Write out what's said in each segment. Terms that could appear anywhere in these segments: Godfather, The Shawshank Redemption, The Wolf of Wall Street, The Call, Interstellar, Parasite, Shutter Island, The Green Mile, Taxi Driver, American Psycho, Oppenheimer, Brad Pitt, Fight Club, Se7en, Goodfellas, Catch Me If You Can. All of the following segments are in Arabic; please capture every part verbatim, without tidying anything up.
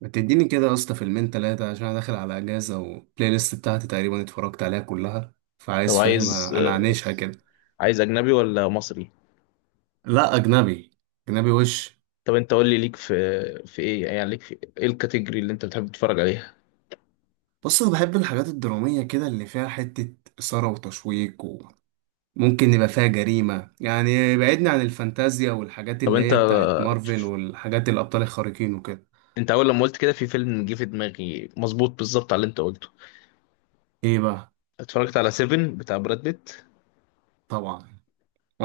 ما تديني كده يا اسطى فيلمين تلاتة عشان انا داخل على اجازة، والبلاي ليست بتاعتي تقريبا اتفرجت عليها كلها، طب فعايز، فاهم، عايز. انا عانيشها كده. عايز اجنبي ولا مصري؟ لا اجنبي. اجنبي وش. طب انت قول لي ليك في، في ايه يعني ليك في ايه الكاتيجوري اللي انت بتحب تتفرج عليها؟ بص، انا بحب الحاجات الدرامية كده اللي فيها حتة اثارة وتشويق، وممكن يبقى فيها جريمة. يعني بعدني عن الفانتازيا والحاجات طب اللي انت هي بتاعت مارفل والحاجات الابطال الخارقين وكده. انت اول لما قلت كده في فيلم جه في دماغي مظبوط، بالظبط على اللي انت قلته. ايه بقى؟ اتفرجت على سيفن بتاع براد بيت. طبعا.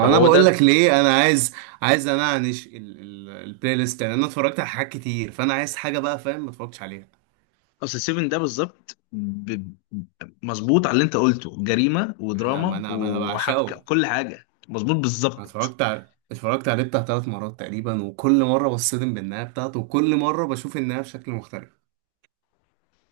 طب هو بقول ده. لك ليه انا عايز. عايز انعنش ال- ال- البلاي ليست. يعني انا اتفرجت على حاجات كتير، فانا عايز حاجه بقى، فاهم، ما اتفرجتش عليها. اصل سيفن ده بالظبط ب... مظبوط على اللي انت قلته، جريمة انا ما ودراما انا ما انا وحبكة، بعشقه. كل حاجة مظبوط انا بالظبط. اتفرجت على اتفرجت عليه بتاع ثلاث مرات تقريبا، وكل مره بصدم بالنهايه بتاعته، وكل مره بشوف النهايه بشكل مختلف.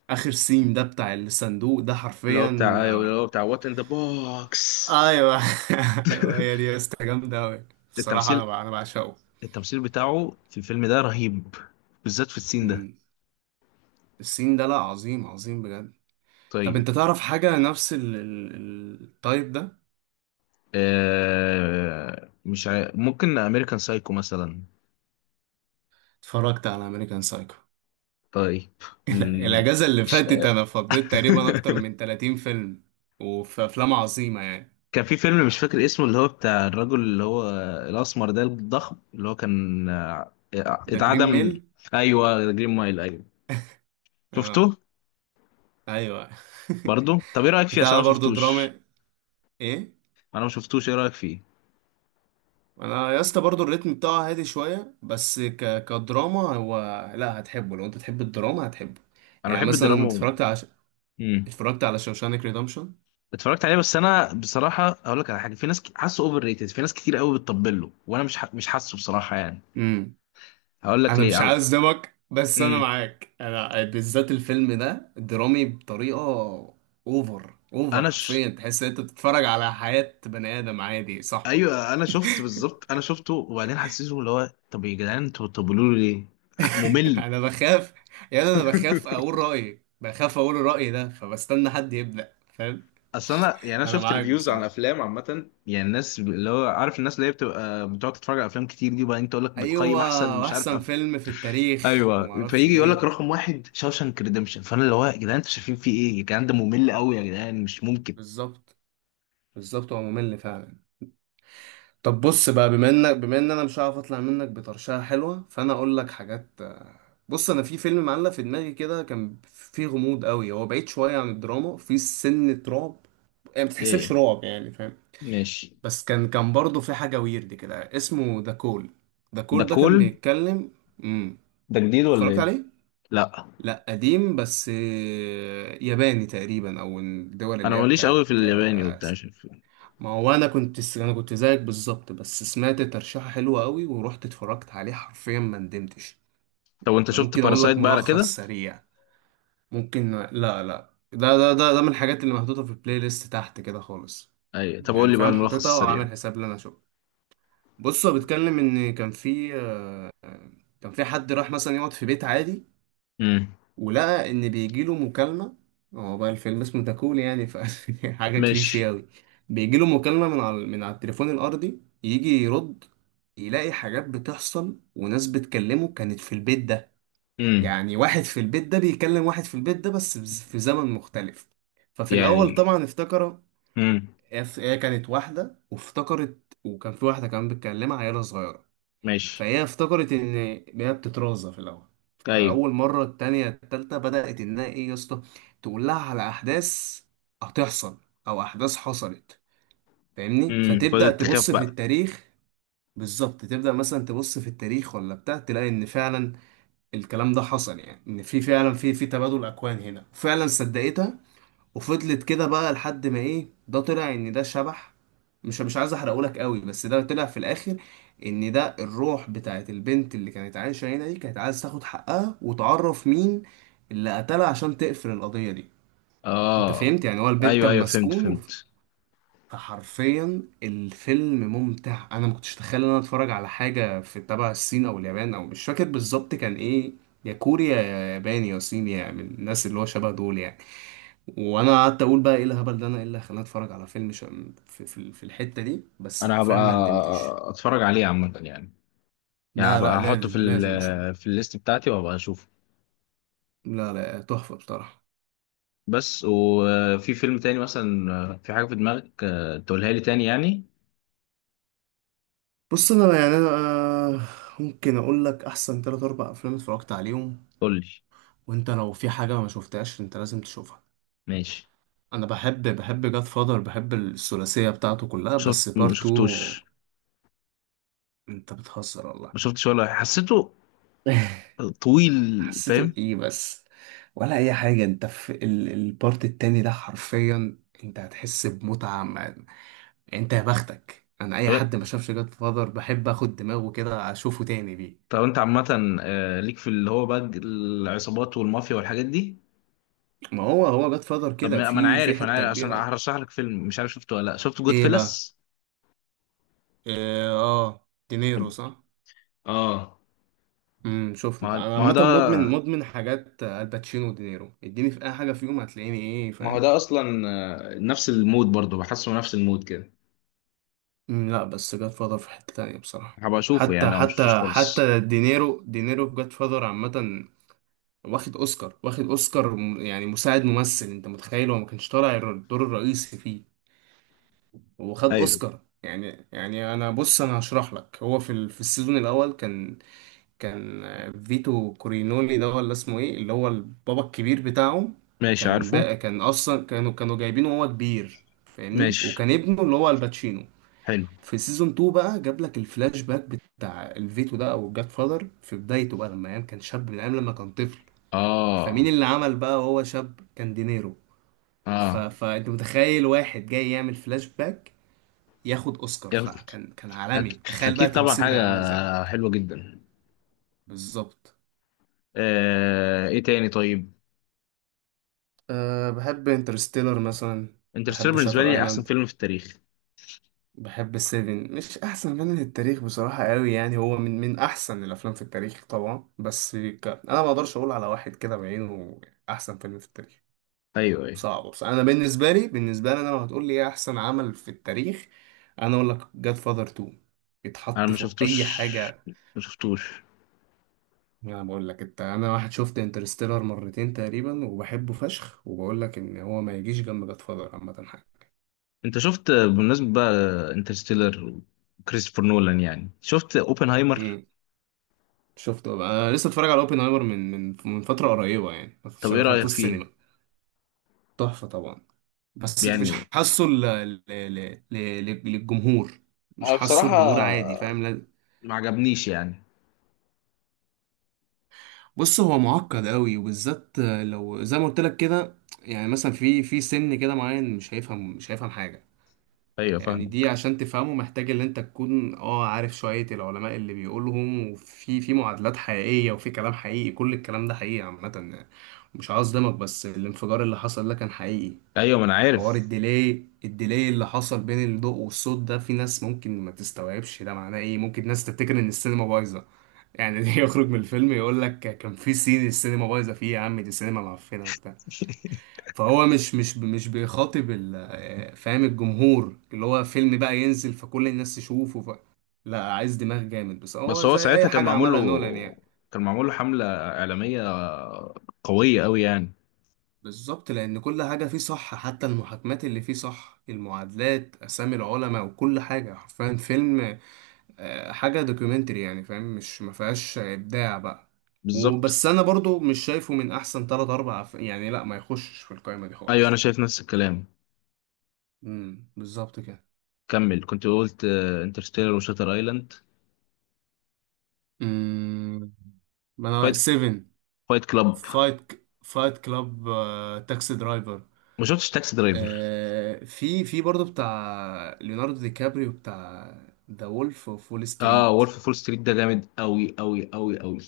اخر سين ده بتاع الصندوق ده اللي هو حرفيا بتاع اللي آه، هو بتاع وات ان ذا بوكس. ايوه. ايوه هي دي يا اسطى، جامده قوي. بصراحه انا التمثيل بع- انا بعشقه. التمثيل بتاعه في الفيلم ده رهيب، بالذات في السين ده. مم. السين ده لا، عظيم عظيم بجد. طب طيب. انت تعرف حاجه نفس ال- ال- التايب ده؟ آه، مش عارف، ممكن امريكان سايكو مثلا. اتفرجت على امريكان سايكو. طيب. مم، الاجازه اللي مش فاتت انا فضيت تقريبا اكتر من تلاتين فيلم. وفي افلام عظيمه يعني. كان في فيلم مش فاكر اسمه، اللي هو بتاع الرجل اللي هو الاسمر ده الضخم اللي هو كان آه، ده جرين ميل. اتعدم. ايوه، جرين مايل، ايوه، شفته. اه ايوه. برضو طب ايه رايك فيه؟ بتاع عشان ده انا ما برضه شفتوش. دراما. ايه. انا ما شفتوش، ايه رايك فيه؟ انا يا اسطى برضه الريتم بتاعه هادي شويه، بس ك... كدراما هو، لا هتحبه. لو انت تحب الدراما هتحبه. انا يعني بحب الدراما مثلا و... اتفرجت على ش... مم. اتفرجت على شوشانك ريدمشن. اتفرجت عليه، بس انا بصراحه اقول لك على حاجه، في ناس ك- حاسه اوفر ريتد، في ناس كتير قوي بتطبل له، وانا مش ح... مش حاسه بصراحه يعني. امم. هقول لك انا مش ليه. عايز اصدمك، بس انا امم. معاك. انا بالذات الفيلم ده درامي بطريقه اوفر اوفر، انا ش... حرفيا تحس ان انت بتتفرج على حياه بني ادم عادي، صاحبك. ايوه انا شفت بالظبط، انا شفته وبعدين حسيته، اللي هو طب يا جدعان انتوا بتقولوا لي ليه؟ ممل. انا بخاف. يعني انا بخاف اقول رايي بخاف اقول رايي ده، فبستنى حد يبدا، فاهم. اصل انا يعني انا انا شفت معاك ريفيوز عن بصراحه. افلام عامه، يعني الناس اللي هو عارف، الناس اللي هي بتبقى بتقعد تتفرج على افلام كتير دي، وبعدين تقول لك بتقيم احسن، ايوه، مش عارف واحسن أف... فيلم في التاريخ وما ايوه، اعرفش فيجي يقول لك ايه. رقم واحد شاوشانك ريدمشن، فانا اللي هو يا جدعان انتوا شايفين فيه ايه؟ الكلام ده ممل قوي يا جدعان، مش ممكن. بالظبط. بالظبط، هو ممل فعلا. طب بص بقى، بما انك بما ان انا مش هعرف اطلع منك بطرشقه حلوه، فانا اقول لك حاجات. بص، انا في فيلم معلق في دماغي كده، كان فيه غموض قوي. هو بعيد شويه عن الدراما، فيه سنه رعب. يعني ما بتحسبش ايه. رعب، يعني فاهم. ماشي. بس كان كان برضه في حاجة ويرد كده اسمه ذا كول. ذا ده كول ده كان كول. بيتكلم. امم. ده جديد ولا اتفرجت ايه؟ عليه؟ لا. لا قديم، بس آه، ياباني تقريبا، او من الدول انا اللي هي ماليش قوي بتاعت في الياباني آه، وبتاع آسيا. مش عارف. ما هو انا كنت انا كنت زيك بالظبط، بس سمعت ترشيحة حلوة قوي ورحت اتفرجت عليه، حرفيا ما ندمتش. طب وانت انا شفت ممكن اقول باراسايت لك بقى على ملخص كده؟ سريع؟ ممكن لا لا، ده ده ده ده من الحاجات اللي محطوطة في البلاي ليست تحت كده خالص. اي، طب قول يعني لي بقى فاهم، الملخص حاططها السريع. وعامل حساب ان انا اشوفها. بص هو بيتكلم ان كان في، كان في حد راح مثلا يقعد في بيت عادي، امم. ولقى ان بيجيله مكالمه. هو بقى الفيلم اسمه تاكون يعني ف حاجه كليشيه ماشي. اوي. بيجيله مكالمه من على من على التليفون الارضي، يجي يرد، يلاقي حاجات بتحصل وناس بتكلمه كانت في البيت ده. امم. يعني واحد في البيت ده بيكلم واحد في البيت ده، بس في زمن مختلف. ففي الاول يعني. طبعا افتكر امم. هي هي كانت واحده وافتكرت، وكان في واحده كمان بتكلمها عيله صغيره. ماشي. فهي افتكرت ان، هي بتترازى في الاول. ايوه. فاول مره التانية التالتة بدات انها، ايه يا اسطى، تقول لها على احداث هتحصل، او احداث حصلت، فاهمني. امم، فتبدا فضلت تخاف تبص في بقى. التاريخ. بالظبط، تبدا مثلا تبص في التاريخ ولا بتاع، تلاقي ان فعلا الكلام ده حصل. يعني ان في فعلا، في في تبادل اكوان هنا فعلا، صدقتها. وفضلت كده بقى لحد ما، ايه ده، طلع ان ده شبح. مش مش عايز احرقهولك قوي، بس ده طلع في الاخر ان ده الروح بتاعت البنت اللي كانت عايشه هنا دي، كانت عايز تاخد حقها وتعرف مين اللي قتلها عشان تقفل القضيه دي. انت اه. فهمت؟ يعني هو البيت ايوه كان ايوه، فهمت مسكون وف... فهمت. فحرفيا الفيلم ممتع. انا ما كنتش اتخيل ان انا اتفرج على حاجه في تبع الصين او اليابان، او مش فاكر بالظبط كان ايه، يا كوريا يا ياباني يا صيني، يعني من الناس اللي هو شبه دول يعني. وانا قعدت اقول بقى ايه الهبل ده، انا ايه اللي خلاني اتفرج على فيلم ش... في, في, في الحته دي، بس انا حرفيا هبقى ما ندمتش. اتفرج عليه عامه يعني. يعني لا هبقى لا احطه في لازم، لازم بصراحه. ال في الليست بتاعتي وهبقى اشوفه. لا لا، تحفه بصراحه. بس وفي فيلم تاني مثلا، في حاجه في دماغك آه، تقولها لي تاني يعني. بص انا يعني انا آه، ممكن اقول لك احسن تلات اربع افلام اتفرجت عليهم، قول لي. وانت لو في حاجه ما شفتهاش انت لازم تشوفها. ماشي. انا بحب بحب جاد فادر، بحب الثلاثيه بتاعته كلها، شفت بس ما بارتو. شفتوش. انت بتهزر والله. ما شفتش ولا حسيته. طويل. فاهم. حسيته ايه بس؟ ولا اي حاجه، انت في ال- البارت التاني ده حرفيا انت هتحس بمتعه ما- يعني، انت يا بختك. انا اي طب حد ما شافش جاد فاذر بحب اخد دماغه كده اشوفه تاني بيه. طب انت عامة آه، ليك في اللي هو بقى العصابات والمافيا والحاجات دي؟ ما هو هو جاد فاذر طب كده ما ما انا في في عارف، انا حته عارف، عشان كبيره أوي. هرشح لك فيلم مش عارف شفته ولا لا، شفت جود ايه بقى؟ فيلس؟ إيه اه دينيرو، صح؟ اه. امم، شفته ما هو طبعا. انا ما هو عامه ده مدمن مدمن حاجات آه، الباتشينو ودينيرو، اديني في اي حاجه فيهم هتلاقيني، ايه ما هو فاهم. ده اصلا آه، نفس المود، برضه بحسه نفس المود كده. مم، لا بس جاد فاذر في حتة تانية بصراحة. هبقى اشوفه حتى يعني او مشفتوش حتى خالص. حتى دينيرو، دينيرو في جاد فاذر عامة واخد اوسكار، واخد اوسكار م- يعني مساعد ممثل. انت متخيل هو ما كانش طالع الر- الدور الرئيسي فيه، وخد ايوه. اوسكار؟ يعني يعني انا بص انا هشرح لك. هو في ال- في السيزون الاول كان، كان آه، فيتو كورينولي ده ولا اسمه ايه، اللي هو البابا الكبير بتاعهم. ماشي، كان عارفه. بقى كان اصلا كانوا كانوا جايبينه وهو كبير، فاهمني، ماشي، وكان ابنه اللي هو الباتشينو. حلو. في سيزون اتنين بقى جاب لك الفلاش باك بتاع الفيتو ده، او جاد فادر في بدايته بقى، لما ايام كان شاب، من ايام لما كان طفل. فمين اه. اللي عمل بقى وهو شاب؟ كان دينيرو. ف... اه. فانت متخيل واحد جاي يعمل فلاش باك ياخد اوسكار؟ يلا. فكان كان عالمي، أك- تخيل بقى اكيد طبعا، تمثيله حاجة كان عامل ازاي. حلوة جدا. بالظبط. آه، ايه تاني طيب؟ أه بحب انترستيلر مثلا. انترستيلر بحب بالنسبة شاتر لي احسن ايلاند. فيلم في التاريخ. بحب سيفن، مش احسن فيلم في التاريخ بصراحه قوي، يعني هو من من احسن الافلام في التاريخ طبعا، بس ك... انا ما اقدرش اقول على واحد كده بعينه احسن فيلم في التاريخ، ايوه ايوه. صعب. بس انا بالنسبه لي، بالنسبه لي انا، لو هتقول لي ايه احسن عمل في التاريخ، انا اقول لك جاد فاذر اتنين. انا يتحط ما فوق شفتوش، اي حاجه. ما شفتوش. انا بقول لك انت، انا واحد شفت انترستيلر مرتين تقريبا وبحبه فشخ، وبقول لك ان هو ما يجيش جنب جاد فاذر عامه. انت شفت بالنسبه بقى انترستيلر وكريستوفر نولان، يعني شفت اوبنهايمر؟ حاجه. شفته بقى. أنا لسه اتفرج على اوبنهايمر من من من فتره قريبه، يعني طب بس ايه دخلته رايك فيه السينما. تحفه طبعا. بس مش يعني؟ حاسه ل... ل... ل... ل... للجمهور. مش أنا حاسه بصراحه الجمهور عادي، فاهم لا- ما عجبنيش يعني. بص هو معقد قوي، وبالذات لو زي ما قلت لك كده. يعني مثلا في في سن كده معين مش هيفهم، مش هيفهم حاجه. ايوه يعني دي فاهمك. عشان تفهمه محتاج ان انت تكون اه عارف شوية العلماء اللي بيقولهم، وفي في معادلات حقيقية وفي كلام حقيقي، كل الكلام ده حقيقي عامة يعني. مش عاوز اصدمك، بس الانفجار اللي حصل ده كان حقيقي. ايوه ما انا حوار عارف. الديلي، الديلي اللي حصل بين الضوء والصوت ده، في ناس ممكن ما تستوعبش ده معناه ايه، ممكن ناس تفتكر ان السينما بايظة، يعني يخرج من الفيلم يقول لك كان في سين السينما بايظة فيه يا عم، دي السينما معفنة وبتاع. فهو مش مش مش بيخاطب ال- فاهم الجمهور، اللي هو فيلم بقى ينزل فكل الناس تشوفه ف. لا عايز دماغ جامد، بس بس هو هو زي اي ساعتها كان حاجة معمول له، عملها نولان يعني. كان معمول له حمله اعلاميه قويه قوي يعني. بالظبط، لان كل حاجة فيه صح، حتى المحاكمات اللي فيه صح، المعادلات، اسامي العلماء وكل حاجة، حرفيا فيلم آه، حاجة دوكيومنتري يعني، فاهم، مش ما فيهاش ابداع بقى. بالظبط. وبس انا برضو مش شايفه من احسن تلات اربع أف- يعني، لا ما يخشش في القائمة دي ايوه انا خالص. شايف نفس الكلام. امم بالظبط كده. كمل كنت قلت. انترستيلر وشاتر ايلاند. ما انا فايت، سيفن. فايت كلاب. فايت فايت كلاب. تاكسي درايفر. ما شفتش تاكسي درايفر. آه، في في برضه بتاع ليوناردو دي كابريو بتاع ذا وولف اوف وول اه، ستريت. وولف فول ستريت ده جامد قوي قوي قوي قوي.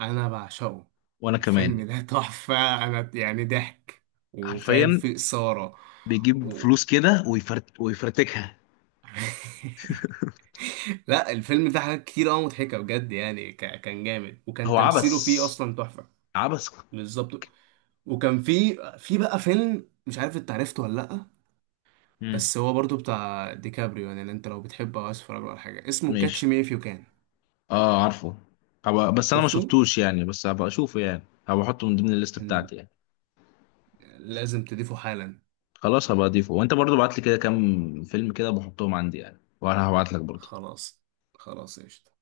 انا بعشقه. وانا كمان. الفيلم ده تحفة. انا يعني ضحك وفاهم حرفيا. فيه إثارة بيجيب و. فلوس كده ويفرت ويفرتكها. لا الفيلم ده حاجات كتير قوي مضحكة بجد يعني، ك... كان جامد، وكان هو تمثيله عبس، فيه اصلا تحفة. عبس. بالظبط. وكان في في بقى فيلم مش عارف انت عرفته ولا لا، امم. بس هو برضو بتاع ديكابريو. يعني اللي انت لو بتحبه او عايز تتفرج له على حاجه، اسمه كاتش ماشي. مي اف يو كان. اه، عارفه. هبقى، بس انا ما شفته. شفتوش يعني، بس هبقى اشوفه يعني. هبقى احطه من ضمن الليست إن- بتاعتي يعني. لازم تضيفه حالا. خلاص هبقى اضيفه، وانت برضو بعت لي كده كام فيلم كده بحطهم عندي يعني، وانا هبعت لك برضو. خلاص. خلاص قشطة.